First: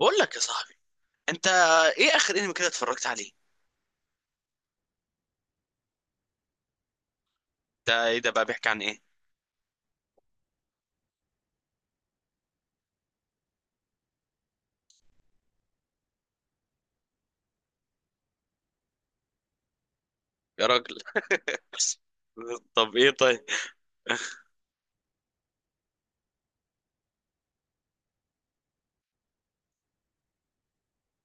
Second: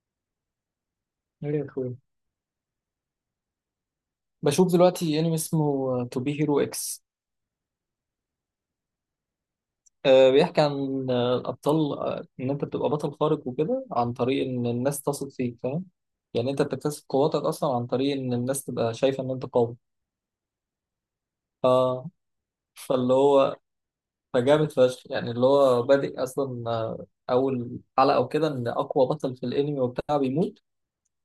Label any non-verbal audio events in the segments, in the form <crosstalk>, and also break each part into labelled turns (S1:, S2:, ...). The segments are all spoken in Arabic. S1: بقول لك يا صاحبي، انت
S2: ايه يا اخويا،
S1: ايه اخر انمي كده اتفرجت عليه؟
S2: بشوف دلوقتي انمي اسمه تو بي هيرو اكس.
S1: ده ايه ده بقى؟ بيحكي عن ايه؟
S2: بيحكي عن الابطال، ان انت بتبقى بطل خارق وكده عن طريق ان الناس تثق فيك، فاهم؟ يعني انت بتكتسب قواتك اصلا عن طريق ان الناس تبقى شايفه ان انت قوي.
S1: يا راجل.
S2: ف...
S1: <laughs> طب ايه
S2: فاللي
S1: طيب؟
S2: هو فجامد فشخ. يعني اللي هو بادئ اصلا اول حلقه وكده ان اقوى بطل في الانمي وبتاع بيموت،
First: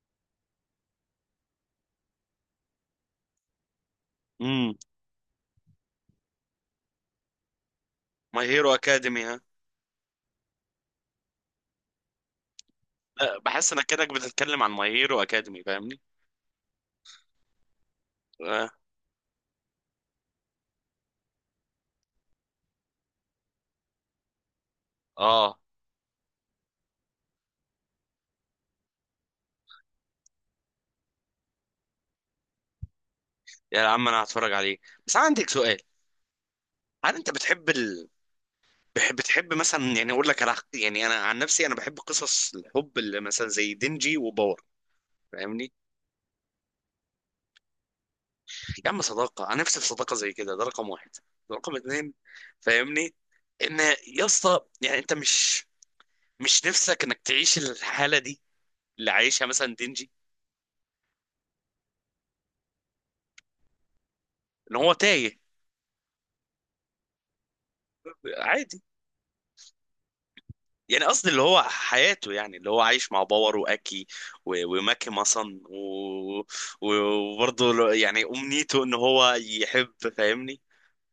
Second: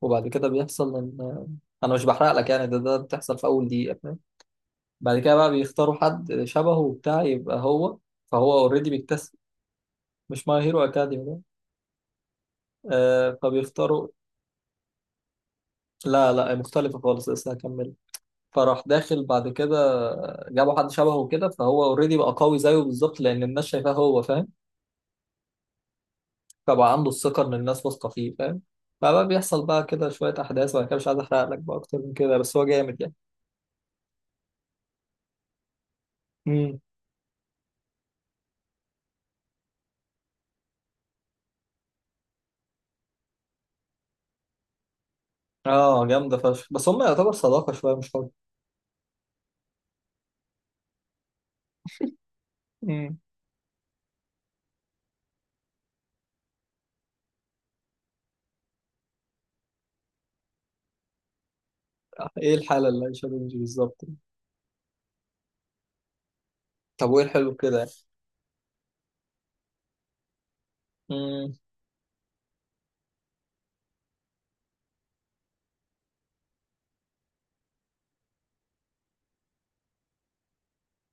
S2: وبعد كده بيحصل ان انا مش بحرق لك، يعني ده بتحصل في اول دقيقه.
S1: امم
S2: بعد كده بقى بيختاروا حد شبهه وبتاع يبقى هو،
S1: ماي
S2: فهو
S1: هيرو
S2: اوريدي
S1: اكاديمي
S2: بيكتسب.
S1: ها؟
S2: مش ماي هيرو اكاديمي ده. آه،
S1: لا، بحس انك
S2: فبيختاروا.
S1: كانك بتتكلم عن ماي هيرو اكاديمي، فاهمني؟
S2: لا لا، مختلفة خالص، لسه هكمل.
S1: اه
S2: فراح داخل بعد كده، جابوا حد شبهه كده فهو اوريدي بقى قوي زيه بالظبط لان الناس شايفاه، هو فاهم؟
S1: اه،
S2: فبقى عنده الثقة ان الناس واثقة فيه، فاهم؟ فبقى بيحصل بقى كده شوية أحداث، وأنا كده مش عايز أحرق لك بقى أكتر من كده، بس هو جامد يعني.
S1: يا عم انا هتفرج عليه، بس انا عندك سؤال.
S2: امم.
S1: هل انت بتحب بتحب مثلا؟ يعني اقول لك على، يعني انا عن نفسي انا بحب قصص الحب اللي مثلا زي دينجي وباور، فاهمني؟
S2: آه، جامدة فشخ، بس هم يعتبر صداقة شوية مش حب.
S1: يا عم صداقة، أنا نفسي في صداقة زي كده، ده رقم واحد. رقم اتنين، فاهمني؟
S2: امم.
S1: إن يا اسطى، يعني أنت مش نفسك إنك تعيش الحالة دي اللي عايشها مثلا دينجي؟
S2: إيه الحالة اللي عايشة بنجي بالظبط؟
S1: إن هو تايه.
S2: طب وإيه الحلو في كده يعني؟
S1: عادي. يعني قصدي اللي
S2: امم.
S1: هو حياته، يعني اللي هو عايش مع باور وأكي، وماكي مثلا، و- وبرضه يعني أمنيته إن هو يحب، فاهمني؟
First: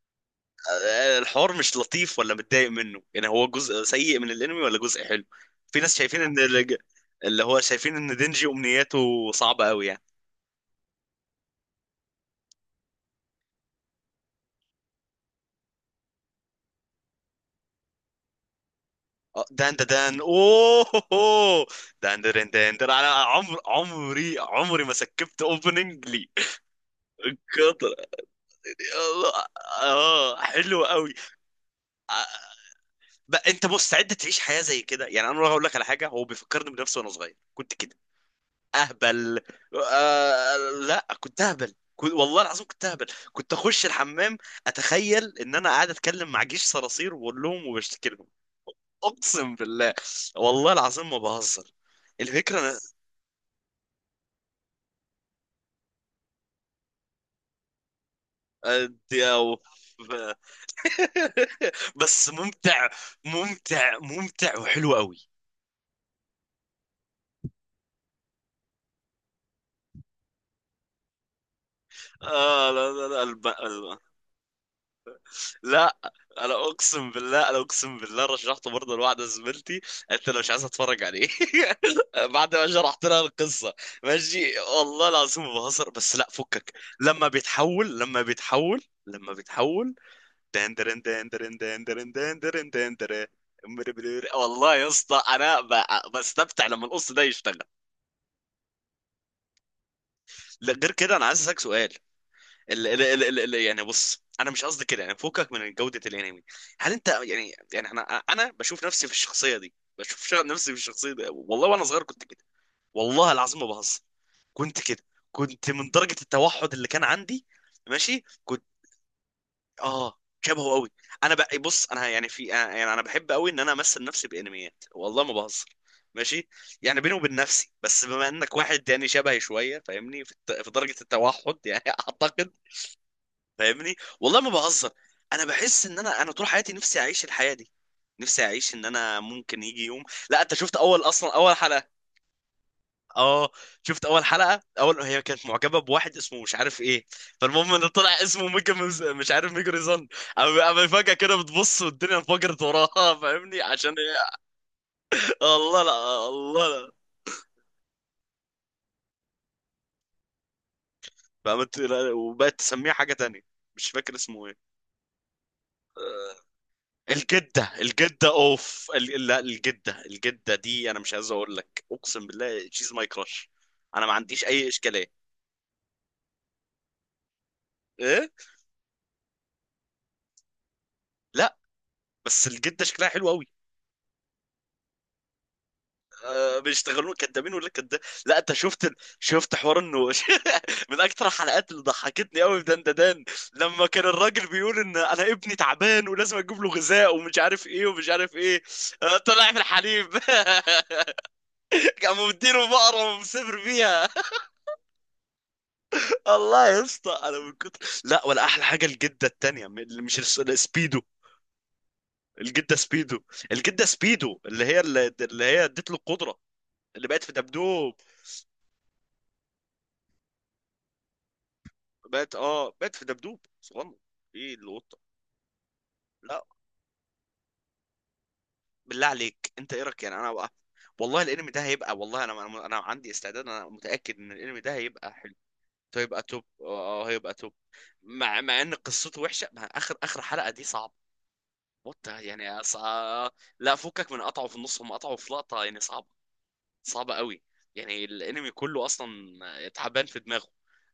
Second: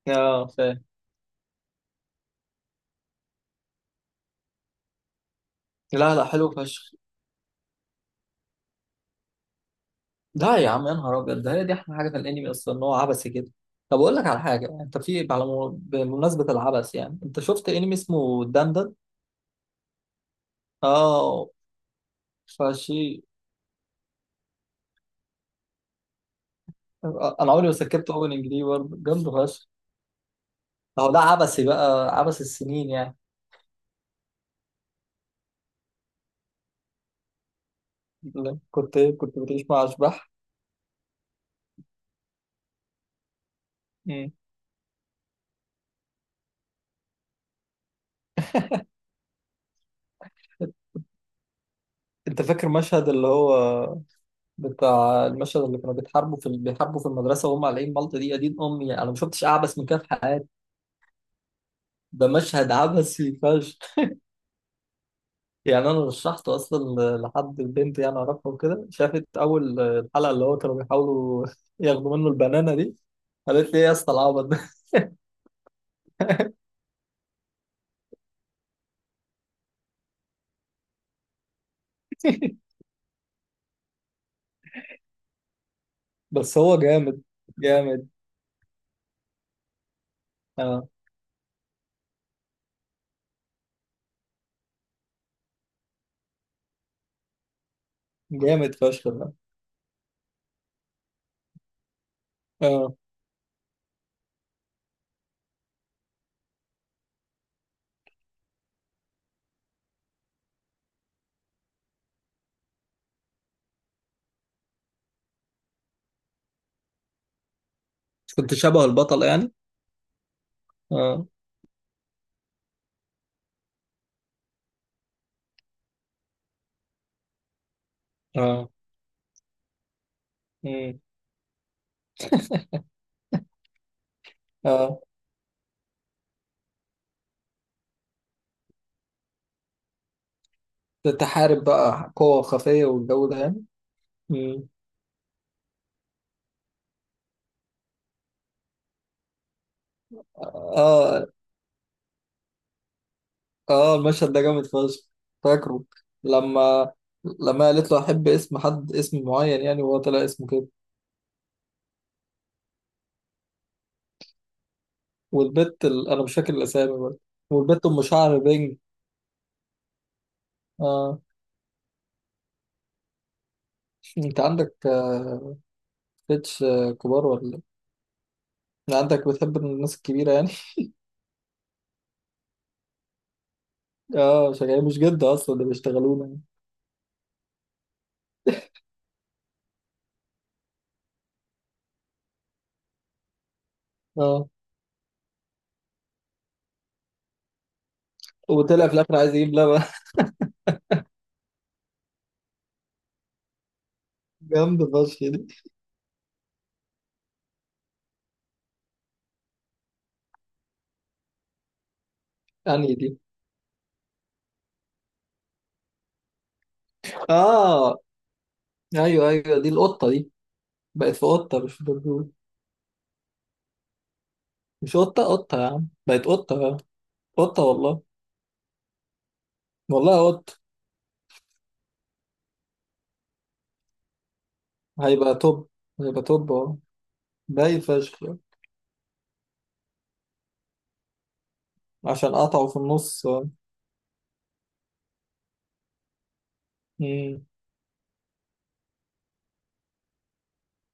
S2: اه، فاهم.
S1: الحوار مش لطيف ولا متضايق منه؟ يعني هو جزء سيء من الانمي ولا جزء حلو؟ في ناس
S2: لا
S1: شايفين
S2: لا،
S1: ان
S2: حلو فشخ.
S1: اللي هو شايفين ان دينجي امنياته صعبة قوي يعني.
S2: لا يا عم، يا نهار ابيض، ده هي دي احلى حاجه في الانمي اصلا، ان هو عبثي كده. طب اقول لك على حاجه، انت بمناسبه العبث، يعني انت شفت انمي اسمه دندن؟
S1: دان دا دان، اوه هو
S2: اه.
S1: هو. دان دان دان دان،
S2: فشي.
S1: انا عمري ما سكبت اوبننج لي.
S2: انا عمري ما
S1: كتر.
S2: سكبت اوبننج دي، برضه جامد
S1: يلا.
S2: فشخ.
S1: اه حلو
S2: اهو
S1: قوي.
S2: ده عبثي بقى، عبث السنين يعني.
S1: بقى انت مستعد تعيش حياة زي كده؟ يعني انا هقول لك على حاجة، هو بيفكرني بنفسي وانا صغير، كنت كده.
S2: لا، كنت إيه، كنت
S1: اهبل.
S2: بتعيش مع اشباح؟
S1: آه. لا، كنت اهبل، كنت والله العظيم كنت اهبل. كنت اخش
S2: مم.
S1: الحمام، اتخيل ان انا قاعد اتكلم مع جيش صراصير، واقول لهم وبشتكي لهم. اقسم بالله، والله العظيم ما بهزر.
S2: انت فاكر
S1: الفكره أنا-
S2: مشهد اللي هو بتاع المشهد اللي كانوا بيتحاربوا في بيحاربوا في المدرسه وهم قالعين مالطه دي؟ يا دين
S1: آه،
S2: امي، انا ما
S1: دي
S2: شفتش
S1: أو-
S2: اعبث من كده في.
S1: <laughs>
S2: ده
S1: بس
S2: مشهد
S1: ممتع.
S2: عبثي فشخ.
S1: ممتع ممتع وحلو قوي.
S2: يعني انا رشحته اصلا لحد البنت يعني اعرفها وكده، شافت اول الحلقه اللي هو كانوا بيحاولوا <laughs> ياخدوا منه البنانه
S1: لا
S2: دي،
S1: لا لا،
S2: قالت لي ايه يا اسطى العبط ده.
S1: لا، انا اقسم بالله، انا اقسم بالله رشحته برضه لواحده زميلتي. انت لو مش عايز اتفرج عليه. <laughs> بعد ما
S2: <laughs>
S1: شرحت لها القصه، ماشي والله العظيم ما بهزر، بس لا
S2: بس
S1: فكك.
S2: هو جامد.
S1: لما بيتحول،
S2: جامد.
S1: لما بيتحول، لما بيتحول،
S2: اه،
S1: دندرن دندرن دندرن، دندرن دندرن. والله يا اسطى، انا بستمتع لما القص ده يشتغل.
S2: جامد فشخ ده.
S1: لا، غير كده انا عايز اسالك سؤال. ال
S2: اه.
S1: ال ال ال ال يعني، بص انا مش قصدي كده يعني فوقك من جودة الانمي. هل انت يعني انا بشوف نفسي في الشخصية دي؟ بشوف نفسي في الشخصية دي، والله وانا صغير كنت كده، والله العظيم ما بهزر، كنت كده، كنت من درجة التوحد اللي كان عندي. ماشي
S2: كنت
S1: كنت.
S2: شبه البطل يعني؟
S1: اه. شبهه قوي.
S2: اه.
S1: انا بقى، بص انا يعني في يعني انا بحب قوي ان انا امثل نفسي بانميات، والله ما بهزر. ماشي، يعني بيني وبين نفسي، بس بما انك
S2: اه.
S1: واحد يعني شبهي شويه، فاهمني، في في درجه
S2: امم.
S1: التوحد يعني <laughs> اعتقد. فاهمني؟ والله ما بهزر،
S2: اه.
S1: انا بحس ان انا طول حياتي نفسي اعيش الحياه دي، نفسي اعيش ان انا ممكن يجي يوم. لا انت شفت اول اصلا اول
S2: تتحارب
S1: حلقه؟
S2: بقى قوة خفية والجو ده
S1: اه.
S2: يعني؟
S1: شفت اول حلقه؟
S2: امم.
S1: اول، هي كانت معجبه بواحد اسمه مش عارف ايه. فالمهم ان طلع اسمه ميجا مش عارف، ميجا ريزان. اما فجاه
S2: اه.
S1: كده بتبص والدنيا انفجرت وراها، فاهمني، عشان
S2: اه،
S1: هي،
S2: المشهد ده جامد فشخ.
S1: الله
S2: فاكره؟
S1: لا الله لا.
S2: لما لما قالت له احب اسم حد اسم معين يعني وهو طلع اسمه كده.
S1: فقامت لا، وبقت تسميه حاجه تانية. مش فاكر اسمه ايه.
S2: والبت ال... انا مش فاكر الاسامي برضه.
S1: الجدة
S2: والبت ام
S1: الجدة
S2: شعر بينج.
S1: لا، الجدة دي انا مش
S2: اه.
S1: عايز اقول لك، اقسم بالله شيز ماي كراش. انا ما
S2: انت
S1: عنديش اي
S2: عندك
S1: اشكالية.
S2: بيتش كبار ولا؟
S1: ايه.
S2: إيه؟ عندك بتحب الناس الكبيره يعني؟
S1: لا، بس الجدة شكلها حلو قوي.
S2: <laughs> اه، شغال مش جد اصلا، ده بيشتغلونا يعني.
S1: أه، بيشتغلوا. كدابين ولا كداب؟ لا انت شفت شفت حوار انه <laughs> من اكتر الحلقات اللي ضحكتني قوي في دندان لما كان الراجل
S2: اه.
S1: بيقول ان انا ابني تعبان، ولازم اجيب له غذاء ومش عارف ايه ومش عارف ايه.
S2: وطلع في الاخر عايز يجيب
S1: طلع في
S2: لبن.
S1: الحليب. <laughs> قاموا مديله بقرة ومسافر بيها.
S2: <laughs> جامده فشخ دي.
S1: الله يا اسطى، انا من كتر، لا ولا احلى حاجه الجده التانيه اللي مش السبيدو. الجده
S2: يعني
S1: سبيدو.
S2: دي.
S1: الجده سبيدو، اللي هي، اللي هي اديت له القدره، اللي بقت في دبدوب.
S2: اه. ايوه ايوه، دي القطه دي. بقت في قطه مش في دبدوب.
S1: بقت في دبدوب صغنن. ايه القطه؟
S2: مش قطه، قطه يا عم، بقت
S1: لا.
S2: قطه. قطة والله.
S1: بالله عليك، انت ايه رايك؟ يعني
S2: والله
S1: انا بقى،
S2: قط.
S1: والله الانمي ده هيبقى، والله انا أنا عندي استعداد، انا متاكد ان الانمي ده هيبقى حلو.
S2: هيبقى توب. هيبقى
S1: هيبقى توب.
S2: توب اه.
S1: هيبقى توب.
S2: باي فشخ.
S1: مع ان قصته وحشه، مع اخر اخر حلقه دي صعبه. وات
S2: عشان
S1: يعني
S2: قطعه في النص، اه.
S1: لا فكك من قطعه في النص، هم قطعوا في لقطة يعني صعبة، صعبة قوي.
S2: مم.
S1: يعني الانمي كله اصلا تعبان في دماغه،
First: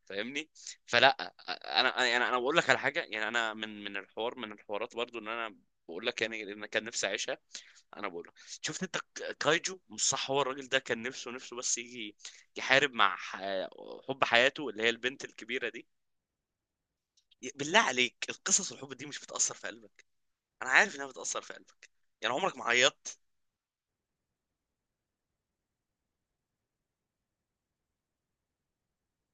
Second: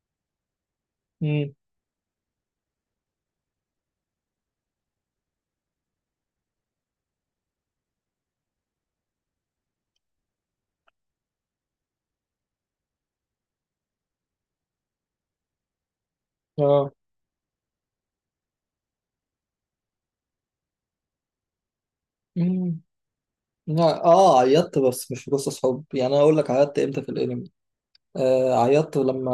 S1: فاهمني؟ فلا.
S2: مم.
S1: انا يعني انا بقول لك على حاجة، يعني انا من الحوار، من الحوارات برضو، ان انا بقول لك يعني، ان كان نفسي اعيشها. انا بقول لك، شفت انت كايجو مش صح؟ هو الراجل ده كان نفسه نفسه، بس يجي يحارب مع حب حياته، اللي هي البنت الكبيرة دي.
S2: اه.
S1: بالله عليك، القصص الحب دي مش بتأثر في قلبك؟ انا عارف انها بتأثر في قلبك، يعني عمرك ما
S2: مم.
S1: عيطت؟
S2: لا، اه عيطت، بس مش في قصص حب. يعني انا اقول لك عيطت امتى في الانمي. آه، عيطت لما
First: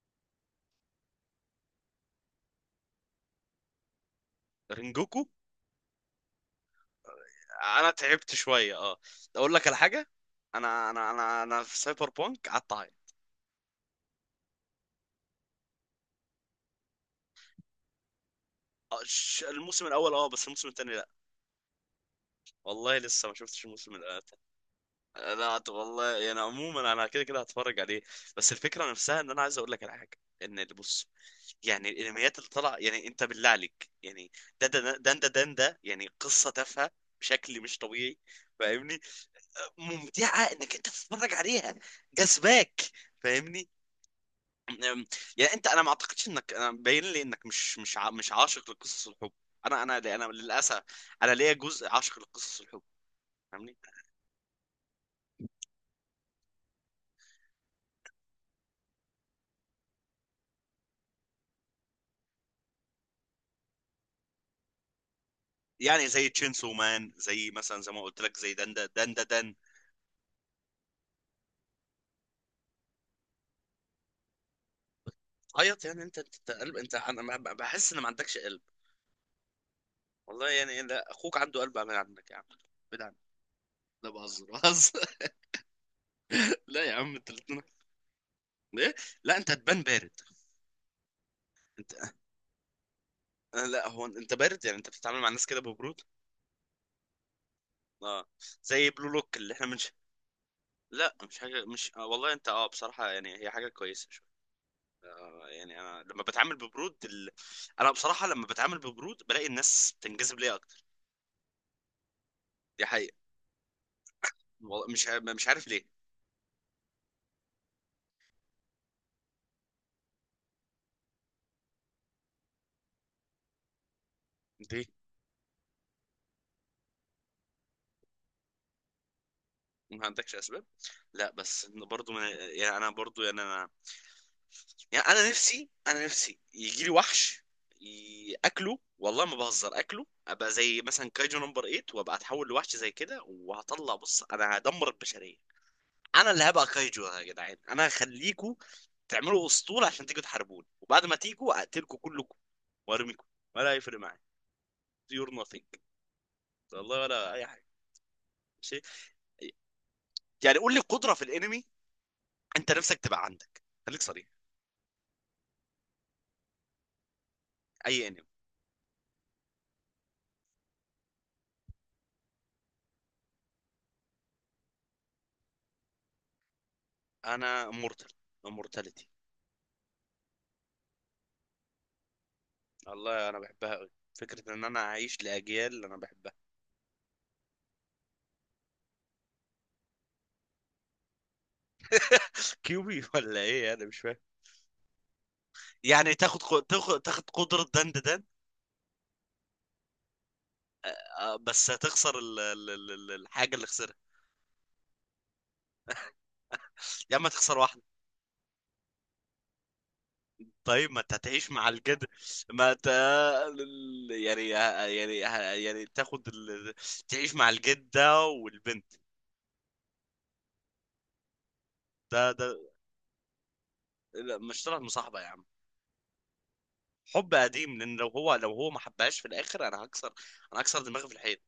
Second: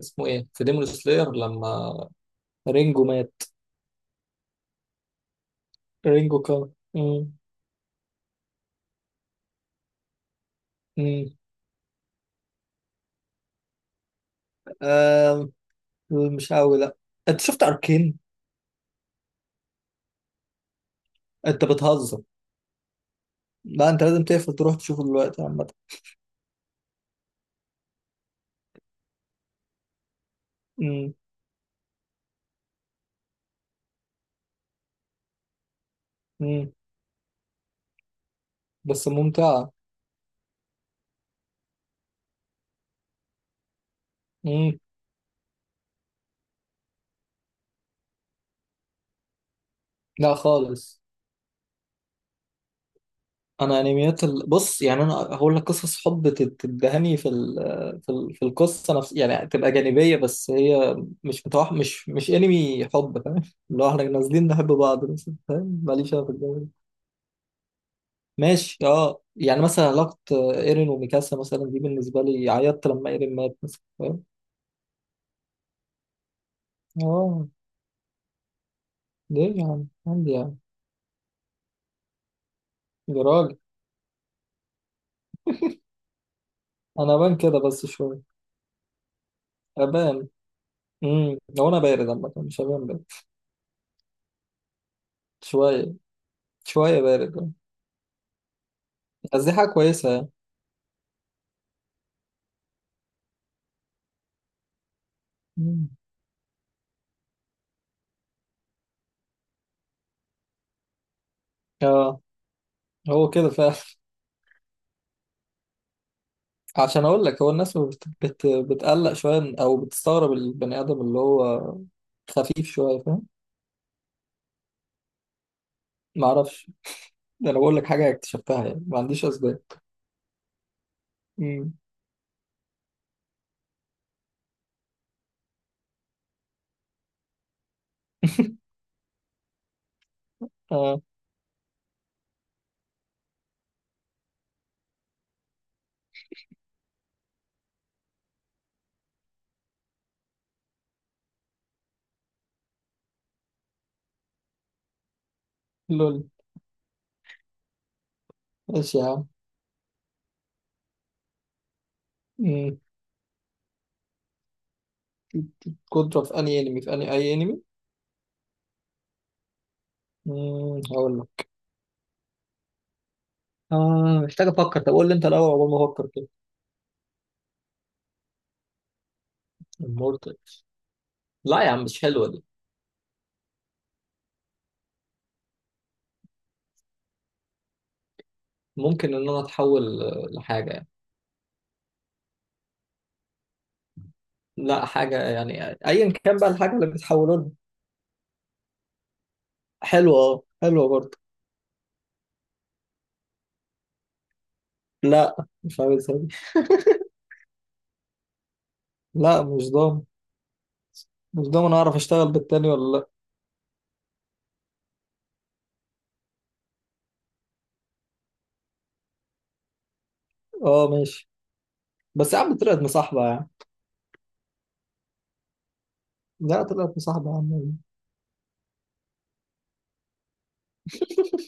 S2: اسمه ايه في ديمون سلاير، لما رينجو مات.
S1: رينجوكو.
S2: رينجو كان. مم.
S1: انا تعبت شويه، اه. اقول لك على حاجه، انا انا
S2: مم.
S1: انا انا في سايبر بانك قعدت اعيط.
S2: آه. مش قوي، لا. انت شفت اركين؟
S1: الموسم الاول اه، بس الموسم الثاني لا.
S2: انت بتهزر.
S1: والله لسه ما شفتش
S2: لا
S1: الموسم
S2: انت لازم
S1: الثاني.
S2: تقفل تروح تشوفه دلوقتي
S1: لا
S2: عامة.
S1: والله يعني عموما انا كده كده هتفرج عليه، بس الفكره نفسها ان انا عايز اقول لك على حاجه، ان اللي بص،
S2: مم.
S1: يعني الانميات اللي طالعه، يعني انت بالله عليك يعني، ده يعني قصه
S2: مم.
S1: تافهه بشكل مش طبيعي، فاهمني؟
S2: بس ممتعة.
S1: ممتعه انك انت تتفرج عليها، جذباك، فاهمني؟
S2: مم.
S1: أم، يعني انت، انا ما اعتقدش انك، انا باين لي انك مش عاشق لقصص الحب، انا
S2: لا
S1: للاسف
S2: خالص.
S1: انا ليا جزء عاشق لقصص الحب، فاهمني؟
S2: انا انميات ال... بص، يعني انا هقول لك، قصص حب تدهني في ال... في ال... في القصه نفس، يعني تبقى جانبيه بس هي مش انمي حب، فاهم؟ اللي هو احنا نازلين نحب بعض مثلا، فاهم؟
S1: يعني
S2: ماليش انا
S1: زي
S2: في الجو ده.
S1: تشينسو مان، زي مثلا، زي ما قلت لك، زي
S2: ماشي،
S1: دندا دندا
S2: اه،
S1: دن.
S2: يعني مثلا علاقه ايرين وميكاسا مثلا، دي بالنسبه لي عيطت لما ايرين مات مثلا، فاهم؟
S1: عيط، يعني انت انت أنت قلب. انت انا ما-
S2: اه.
S1: بحس ان ما عندكش قلب.
S2: ليه يا عم، عندي
S1: والله
S2: يعني.
S1: يعني، لا اخوك عنده قلب، اعمل عندك يا عم، ابعد عنك.
S2: يا راجل.
S1: لا بهزر بهزر. <laughs> لا يا عم،
S2: انا
S1: انت
S2: بان كده
S1: الاتنين.
S2: بس شويه.
S1: ايه؟ <laughs> لا، انت هتبان بارد.
S2: ابان. امم، هو انا بارد
S1: انت.
S2: عامه، مش هبان بارد.
S1: لا هو انت بارد، يعني انت بتتعامل مع الناس كده
S2: شويه.
S1: ببرود.
S2: شويه بارد.
S1: اه. زي بلو لوك
S2: بس دي
S1: اللي
S2: حاجه
S1: احنا.
S2: كويسه.
S1: لا، مش حاجة مش آه، والله انت بصراحة يعني هي حاجة كويسة شو. يعني
S2: مم.
S1: انا لما بتعامل ببرود انا بصراحة لما بتعامل ببرود بلاقي الناس بتنجذب ليا اكتر،
S2: اه.
S1: دي حقيقة.
S2: هو كده فعلا.
S1: والله مش عارف ليه.
S2: <laughs> عشان اقول لك، هو الناس بتقلق شويه او بتستغرب البني ادم اللي هو خفيف شويه، فاهم؟
S1: ليه؟
S2: ما اعرفش. ده انا بقول لك حاجه اكتشفتها يعني، ما عنديش اسباب.
S1: ما عندكش اسباب؟ لا بس
S2: مم.
S1: إن برضو يعني انا برضو يعني انا، يعني انا نفسي، انا نفسي يجي لي وحش،
S2: <laughs>
S1: اكله، والله ما بهزر، اكله ابقى زي
S2: اه.
S1: مثلا كايجو نمبر 8 وابقى اتحول لوحش زي كده، وهطلع بص انا هدمر البشرية. انا اللي هبقى كايجو، يا جدعان انا هخليكوا تعملوا اسطول عشان تيجوا تحاربوني، وبعد ما تيجوا اقتلكوا كلكم وارميكم، ولا هيفرق معايا، يور نوثينج.
S2: لول.
S1: والله ولا اي حاجه. شيء.
S2: ماشي يا عم.
S1: يعني قول لي قدره في الانمي انت
S2: مم.
S1: نفسك تبقى عندك، خليك صريح.
S2: كنت في اني انمي؟ في اي انمي.
S1: اي انمي.
S2: مم، هقول لك. اه، محتاج افكر. طب قول لي انت الاول عقبال ما افكر كده.
S1: انا مورتال، امورتاليتي.
S2: المورتالز؟ لا يا عم، مش حلوه دي.
S1: والله انا بحبها قوي، فكرة ان انا اعيش لاجيال اللي انا بحبها.
S2: ممكن ان انا اتحول لحاجه يعني.
S1: كيوبي <laughs> ولا ايه؟ انا مش فاهم.
S2: لا حاجه يعني ايا
S1: يعني
S2: كان
S1: تاخد
S2: بقى الحاجه اللي
S1: تاخد
S2: بتحولها.
S1: قدرة دند دند.
S2: حلوة، اه حلوة برضه.
S1: بس هتخسر الحاجة اللي خسرها.
S2: لا، مش عايز أبي.
S1: يا اما تخسر واحدة.
S2: لا، مش ضامن.
S1: طيب ما انت
S2: مش
S1: هتعيش مع
S2: ضامن اعرف
S1: الجد.
S2: اشتغل بالتاني
S1: ما انت،
S2: ولا لا.
S1: يعني يعني تاخد تعيش مع الجدة والبنت.
S2: اه ماشي.
S1: ده
S2: بس يا
S1: ده
S2: عم طلعت مصاحبة يا عم.
S1: لا، مش طلعت مصاحبة يا عم.
S2: لا طلعت مصاحبة
S1: حب
S2: يا عم.
S1: قديم، لان لو هو ما حبهاش في الاخر انا هكسر، انا هكسر دماغي في الحيط.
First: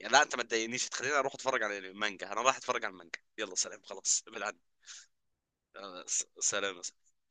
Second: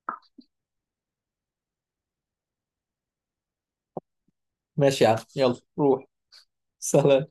S1: يعني لا انت ما تضايقنيش، تخليني اروح اتفرج على المانجا، انا رايح اتفرج على المانجا، يلا سلام خلاص بالعن.
S2: ماشي يا عم، يلا روح.
S1: سلام.
S2: سلام.